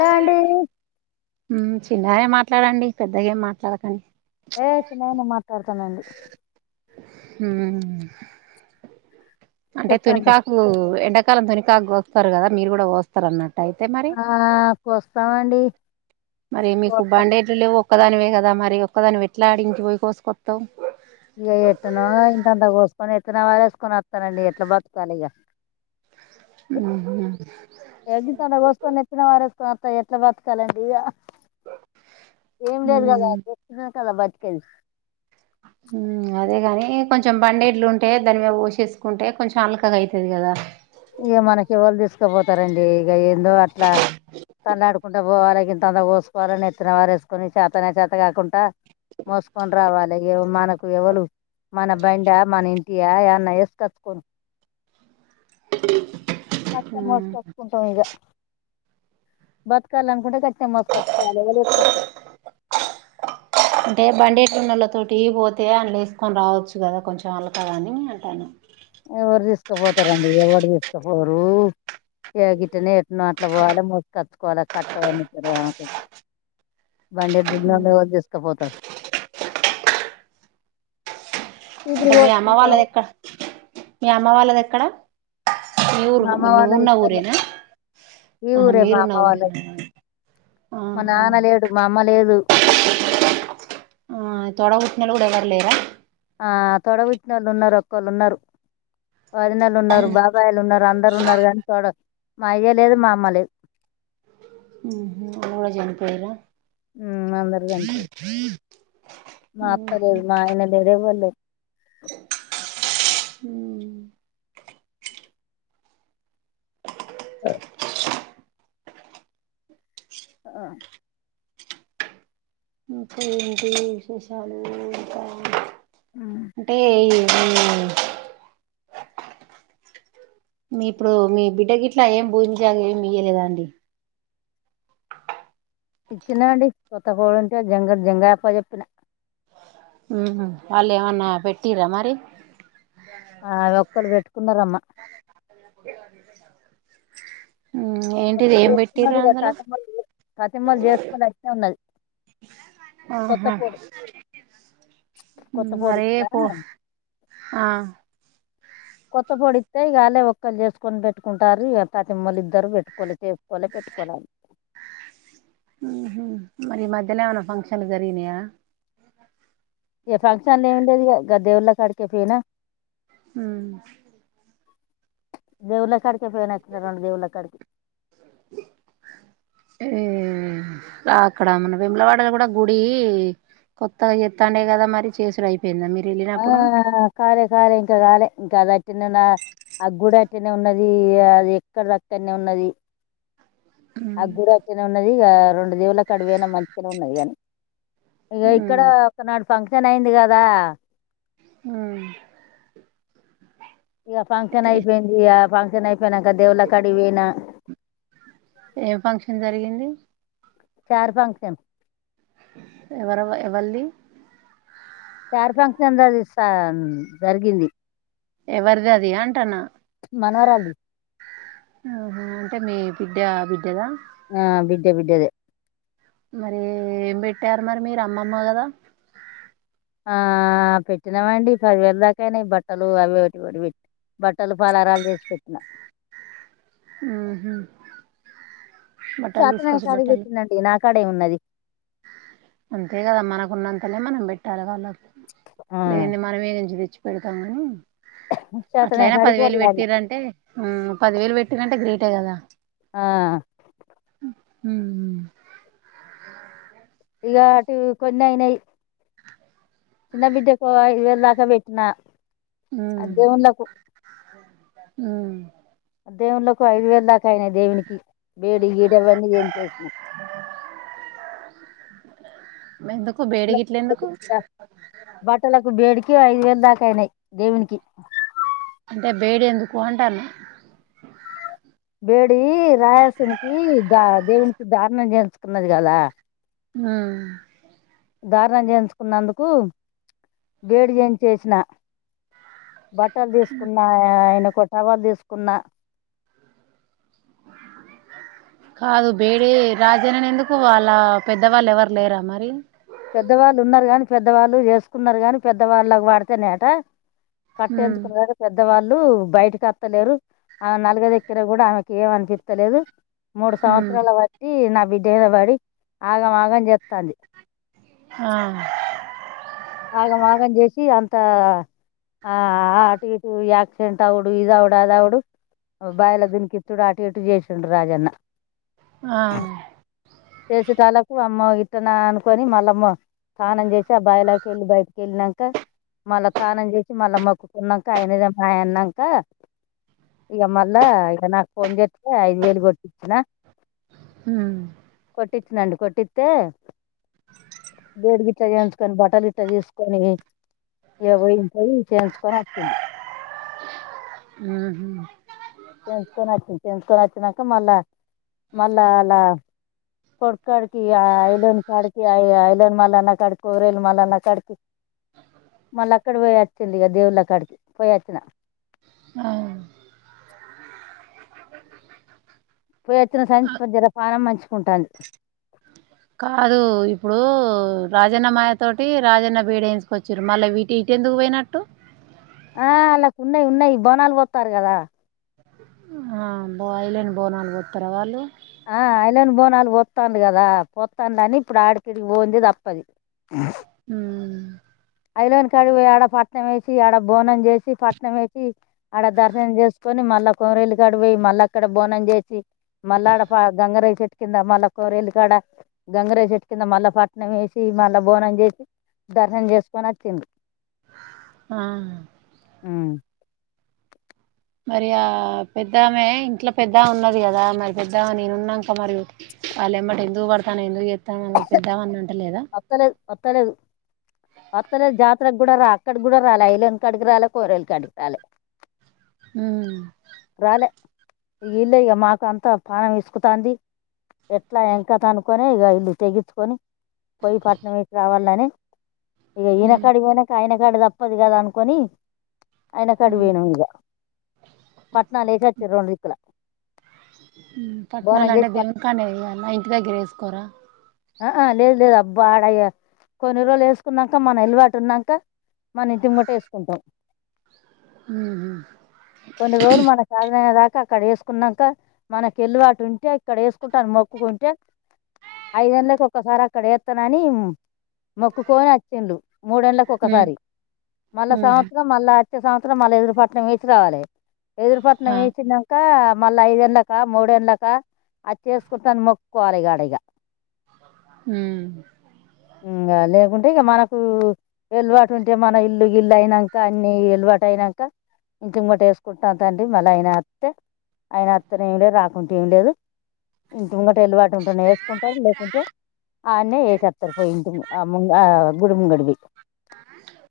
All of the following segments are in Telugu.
ఆ అండి చిన్నగనే మాట్లాడండీ పెద్దగా ఏం మాట్లాడకండీ ఏ చిన్నగనే మాట్లాడుతానండీ హ్మ్ అంటే చెప్పండి తునికాకూ ఎండాకాలం తునికాకు కోత్తరు గదా మీరు గూడా కోస్తరు అన్నట్ ఆ కోస్తామండీ మరి మీకు బండేడ్లు లేవు ఒక్కదానివే గదా మరి ఒక్కదానివి ఎట్లా ఆడివికి పోయి కోసుకొత్తవ్ ఇగ ఎట్టనో ఇంతంతా కోసుకొని నెత్తిన పారేసుకొని అత్తనండీ ఎట్ల బతుకాలి ఇగ ఉహు ఎ గింతంతా కోసుకొని నెత్తిన పారేసుకొని అత్త ఎట్ల బతకాలండీ ఇగ ఏం లేదు గదా హ్మ్ గిట్లనే గదా బతికేది కొంచం బండేడ్లు ఉంటే దాని మీద పోసేసుకుంటే కొంచం అలకగ అయితది గదా ఇగ మనకి ఎవలు తీసుకపోతరండీ ఇగ ఏందో అట్లా తల్లాడు కుంట పోవాలె గింతంత కోసుకోవాలె నెత్తిన పారేసుకొని చాతనై చాత కాకుంటా మోసుకొని రావాలె ఎవ మనకు ఎవలూ మన బండా మన ఇంటియా ఏమన్న యేసుకచ్చుకొన్ కష్టం హ్మ్ మోసుకచ్చుకుంటం ఇగ బతకాలనుకుంటే గాట్నే మోసుకొచ్చుకోవాలి ఎవలు ఎత్తుకత్తరు తోటీ పోతే అన్ల ఎసుకొని రావచ్చు గదా కొంచం అలకగా అనీ అంటాన ఎవరు తీసుకుపోతారండీ ఎవడు తీసుకపోరూ ఏ గిట్టనే ఎట్నో అట్ల పోవాలె మోసుకచ్చుకోవాలి కట్టమో నిట్టూరమో అనుకుంట బండెడ్లు హ్మ్. ఉన్నోళ్లు ఎవలు తీసుకపోతరు ఇప్పుడు మీ అమ్మ పోసుకుంటాం వాళ్ళది ఎక్కాడ మీ అమ్మ వాళ్ళది ఎక్కడా మా అమ్మ వాళ్ళది ఇక్కన్నే ఈ ఆహా ఊరే మా మీరున్న అమ్మ ఊరేనా వాళ్ళది మా ఆహా నాన లేడు మా అమ్మ లేదూ ఆ తోడ బట్టినోళ్లు గూడ ఎవరు లేరా ఆ తొడబుట్టినోళ్ళు ఉన్నరు ఒక్కలు ఉన్నరు వదినలు ఉన్నరు బాబాయిలు ఉన్నరు అందరు ఉన్నరు కానీ తోడ మా అయ్య లేదు మా అమ్మ లేదు ఉహు అమ్మ కూడా చనీ పోయిరా అందరు చనిపోయిరు మా అత్తలేదు మా ఆయన లేదే ఎవడులేదు హ ఓ ఆ ఇంక ఏంటి విశేషాలు ఇంకా ఉమ్ అంటే అ మీ ఇప్పుడు మీ బిడ్డ గిట్లా ఏం [unintelligible] భోజించాగ మయ్యలేదా అండి ఇచ్చిన అండి ఒక్క కోడుంటే జంగ జంగాయప్పకి చెప్పిన ఉ హ్ వాళ్ళ ఏమన్నా పెట్టిరా మరి ఆ ఒక్కరు పెట్టుకున్నారమ్మా ఉ ఏంటిది ఒక్కరు ఏం పెట్టిరు పెట్టుకున్నారు ఇక అందులో తతిమలు తతిమలు చేసుకుని అట్నే ఉన్నది కొత్త ఆహా పొడి కొత్త పొడి మరే ఇచ్చిన పో ఆ కొత్త పొడిస్త ఇక అలేే ఒక్కలు చేసుకొని పెట్టుకుంటారు ఇక తతిమలు ఇద్దరు పెట్టుకోలే తేసుకోలే పె ాల [unintelligible] ఉ హ్ మరి ఈ మధ్య లొ ఏమన్నా ఫంక్షన్లు జరిగినయా ఇక ఫంక్షన్లు ఏమి లేదిగ ఆ దేవుళ్ళ కాడికే పొయినా హ దేవుల్ల కాడికి ఊరికే పోయినా రెండు దేవుళ్ళ కాడికి అ అక్కడ మన వేములవాడలో కూడా గుడి కొత్తగా చెత్తాండే కదా మరి చేసుడుఅయిందా అదా కాలే కాలే ఇంకా కాలే ఇంకా అది అట్టనే ఆ గుడి అట్టనే ఉన్నది అది ఎక్కడది అక్కనే ఉన్నది ఆ గుడి అట్టనే ఉన్నది ఇక రెండు దేవుల కాడికీబొయినా మంచిగానే ఉన్నది కానీ ఇగ ఇక్కడ ఒకనాడు ఫంక్షన్ అయింది కదా ఆ ఇక ఫంక్షన్ అయిపోయింది ఇక ఫంక్షన్ అయిపోయినాక దేవుల కాడికి పోయినా ఏం ఫంక్షన్ జరిగింది మబ ట [unintelligible] ఎవరెవ ఎవల్ది శారీ ఫంక్షన్ ద స జరిగింది ఎవరిది అది అంటాన్నా మనవరాలిది హ అంటే మీ బిడ్డ బిడ్డ ద ఆ బిడ్డ బిడ్డదే మరి ఏం పెట్టారు మరి మీరు అమ్మమ్మ కదా ఆ పెట్టినామండి పదివేల దాకాయినాయి బట్టలు అవి ఒకటి ఒకటి పెట్టి బట్టలు పలహరాలు చేసి పెట్టిన ఆహ బట్టలు చేతనైన తీసుకొచ్చి కాడికి బట్టలు పెట్టినండి నా కాడే ఉన్నది అంతే కదా మనకున్నంత అక్కనే మనం పెట్టాలి వాళ్ళకు ఆ లేనిది మనం యానుంచి తెచ్చి పెడతాం కాని చేతనైన అట్లయినా కాడికి పదివేలు పొరలాడిన పెట్టిరంటే ఉ పదివేలు పెట్టిరంటే గ్రేటే కదా ఆ హ ఇక అటు కొన్ని అయినాయి చిన్న బిడ్డకు ఇదివల్ దాకబెట్నా అ దేవుళ్ళకు ఆ దేవుల్లకు ఐదు వేల దాకా అయినాయి దేవునికి బేడు [unintelligible] ఈడవన్నీ ఏం చేసిన ఎందుకు బేడి గిట్ల ఎందుకు బట్టలకు బేడికి ఐదు వేలు దాకా అయినాయి దేవునికి అంటే బేడి ఎందుకు అంటాన్న బేడి రాజేసునికి దా దేవునికి దారుణం చేయించుకున్నది కదా ఆ దార్ణ జేయిచుకున్నందుకు బేడి చేంచేసిన బట్టలు దీస్కున్నా ఆయన ఒక టవల్ దీ స్కున్నా కాదు బేడీ రాజేనని ఎందుకు వాళ్ళ పెద్దవాళ్ళు ఎవరు లేరా మరి పెద్దవాళ్ళు ఉన్నారు గాని పెద్దవాళ్ళు ఎసుకున్నారు గాని పెద్దవాళ్ళక్ వాడతినయ్ అట కట్ట ఉమ్ ఎంచుకున్న గాని పెద్దవాళ్ళు ళ్ళు బయటికి వత్తలేరు ఆ నలుగ దిక్కిర గూడా ఆమెకి ఏమ్ అనిపిత్తలేదు మూడు ఉమ్ సంవత్సరాల బట్టి నా బిడ్డమీదబడి ఆగం ఆగం జెత్తంది ఆ.. ఆగం ఆగం జేసి అంత ఆ ఆటు ఇటు యాక్సిడెంట్ అవుడు ఇదవుడు అదవుడు బాయల దీనికిత్తుడు అటు ఇటు చేసిండు రాజన్న ఆ చేసెటాల్లకు అమ్మో ఇట్టన అనుకొని మళ్ళమొ స్నానం చేసి ఆ బాయిలక్ కెళ్ళి బయటకెళ్ళినంక మళ్ళా తానం చేసి మళ్ళా మొక్కుకున్నాక ఆయనదేం అయిన్నాక ఇగ మళ్ళ ఇగ నాకు ఫోన్ చేత్తే ఐదు వేలు గొట్ మ్మ్మ్ ట్టిట్ న్నండు కొట్టిత్తే బేడిగిట్ట జేయిచుకొని బటల్ ఇ ఇట్ట తీసుకొని ఇగ ఓయిన్ పోయి చేయించుకొన్ వచ్చింది ఉహు చేయించుకొని వచ్చింది చేయించుకొని వచ్చినాక మళ్ళా మళ్ళా అలా కొడు కాడికి ఐలేన్ కాడికిఐ ఐలెన్ మల్లన్న కాడికి కొరెల్ మల్లన్న కాడికి మళ్ళీ అక్కడ ఓయ్ వచ్చింది ఇగ దేవుళ్ళ కాడికి పోయొచ్చిన ఆ కుంటాంది కాదు ఇప్పుడు రాజన్న మాయ తోటి రాజన్న బీడు ఎయించుకొచ్చిరు మళ్ళీ వీటి ఇటి ఎందుకు ఓయినట్టు ఆ అల్లకు ఉన్నాయ్ ఉన్నాయ్ బోనాలు పోత్తరు కదా ఆ బోయలేని బోనాలు ఓత్తర వాళ్ళు ఆ అయ్ లేని బోనాలు ఓత్తాంది గలా పోత్తాన్లని ఇప్పుడు ఆడికి ఇది ఓంది తప్పది ఆ [unintelligible] మ్మ్మ్ ఐలేని కాడికి ఓయి ఆడ పట్నం వేసి ఆడ బోనం జేసి పట్నం వేసి ఆడ దర్శనం జేస్కొని మళ్ళా కొరేలు కాడి ఓయి మళ్ళా అక్కడ బోనం జేసి మళ్ళాడ గంగరేగు చెట్టు కింద మళ్ళ కొరేలు కాడ గంగరేగుచెట్టు కింద మళ్ళా పట్నం వేసి మళ్ళ బోన జేసి దర్శనం జేసుకొని అచ్చింది ఆ మ్మ్ మరి ఆ పెద్దామే ఇంట్లో పెద్ద ఆమె ఉన్నది కదా మరి పెద్ద ఆమె నేనున్నక మరి వాళ్ళు ఏమ్మట ఎందుకు పడతనవ్ ఎందుకు చేత్తనవు పెద్దామె అన్న అంటలేదా వత్తలేదు వత్తలె జాతర గూడా రా అక్కడ గూడా రాలే ఐలేని కాడికి రాలే కొరేల్ కాడికి రాలే హ్మ్ రాలే ఇగ ఈళ్ళె ఇగ ఇక మాకు అంతా పానం ఇసుకుతాంది ఎట్లా ఎంకట అనుకొని ఇగ ఇల్లు తెగచ్చుకొని పొయ్యి పట్నంకి రావాలని ఇగ ఈయన కాడికి పోయినాక ఆయన కాడ తప్పదు కదా అనుకొని అయన కాడి ఉమ్, పోయినామ్ ఇంగ లేసొచ్చె రెండు దిక్కుల బోనం పట్నాలు అంటే చేసి పట్ దేవునికాన్నే వెయ్యాల ఇంటి దగ్గర వేసుకోరా అ అ లేదు లేదు అబ్బా ఆడయ కొన్ని రోలు ఎసుకున్నాక మన అల్లువాటు ఉన్నాక మన ఇంటి ముంగట్ వేసుకుంటాం మ్ ఉమ్మ్, కొన్ని రోజులు మన సాధన ఏలా ఇంక అక్కడ వేసుకున్నాక మనకి ఎల్లువాటు ఉంటే ఇక్కడ వేసుకుంటాను మొక్కుకుంటే ఐదేళ్లకి ఒక్కసారి అక్కడ ఏత్తర్ అని మొక్కుకొని వచ్చిండు మూడేండ్లకి ఉమ్, ఒక్కసారి మళ్ళా ఉమ్మ్, సంవత్సరం మళ్ళా ప్రతి సంవత్సరం మళ్ళ ఎదురుపట్నం వేసి రావాలి ఎదురుపట్నం ఆ, వేసినాక మళ్ళ ఐదే ఎండ్లక మూడే ఎండ్లక అది చేసుకుంటాను మొక్కోవాలి ఇగఆడ్ ఇగ మ్మ్ ఇంగ లేకుంటే ఇక మనకు వెల్ వాటు ఉంటే మన ఇల్లు గిల్లు అయినాక అన్ని వెల్ వాట్ అయినాక ఇంక ఇమ్మట వేసుకుంటాం తండ్రి మళ్ళ ఆయన వత్తే ఆయన వత్తు నైలే రాకుంటే ఏం లేదు ఇంటి ముంగట వెల్ వాటు ఉంటనే స్ గుడుము గడ్ వి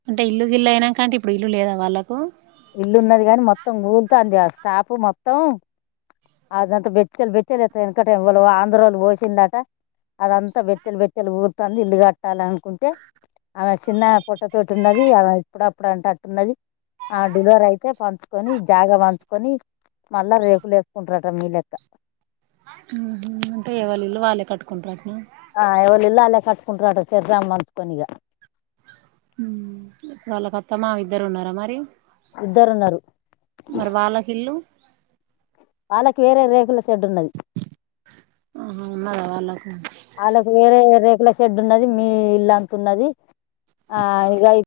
అంటే ఇల్లు గిల్లు అయినాకంటే ఇప్పుడు ఇల్లు లేదా వాళ్ళలకు ఇల్లు ఉన్నది గానీ మొత్తం లూప్ త [inaudible] స్టాపు మొత్తం అదంతా బెచ్చల్ బెచ్చలి ఎత్త ఎంతకైను ఆంధ్రలో పోసిందమ్ టా అదంతా బెచ్చేలు బెచ్చేలు ఊరుతాంది ఇల్లు కట్టాలి అనుకుంటే ఆమె చిన్న పొట్టతోటి ఉన్నది ఆమె ఇప్పుడు అప్పుడు అంట అట్టున్నది ఆ డెలివరీ అయితే పంచుకొని జాగా పంచుకొని మళ్ళా రేపులు వేసుకుంట్రా స మీ లెక్క కట్టుకుంటారట్నా ఆ ఎవర్ ఇళ్ళో ఆల్లే కట్టుకుంటారట చే [inaudible] నిగ హ్మ్ వాళ్ళకు అత్త మామ ఇద్దరు ఉన్నారా మరి ఇద్దరున్నారు మరి వాళ్ళకి ఇల్లు వాళ్ళకి వేరే రేగులు చెడ్డున్నది ఆహా ఉన్నదా వాళ్ళకు వాళ్ళకు వేరే వేరే షెడ్ ఉన్నది మీ ఇల్లంత ఉన్నది ఆ ఇగ ఇ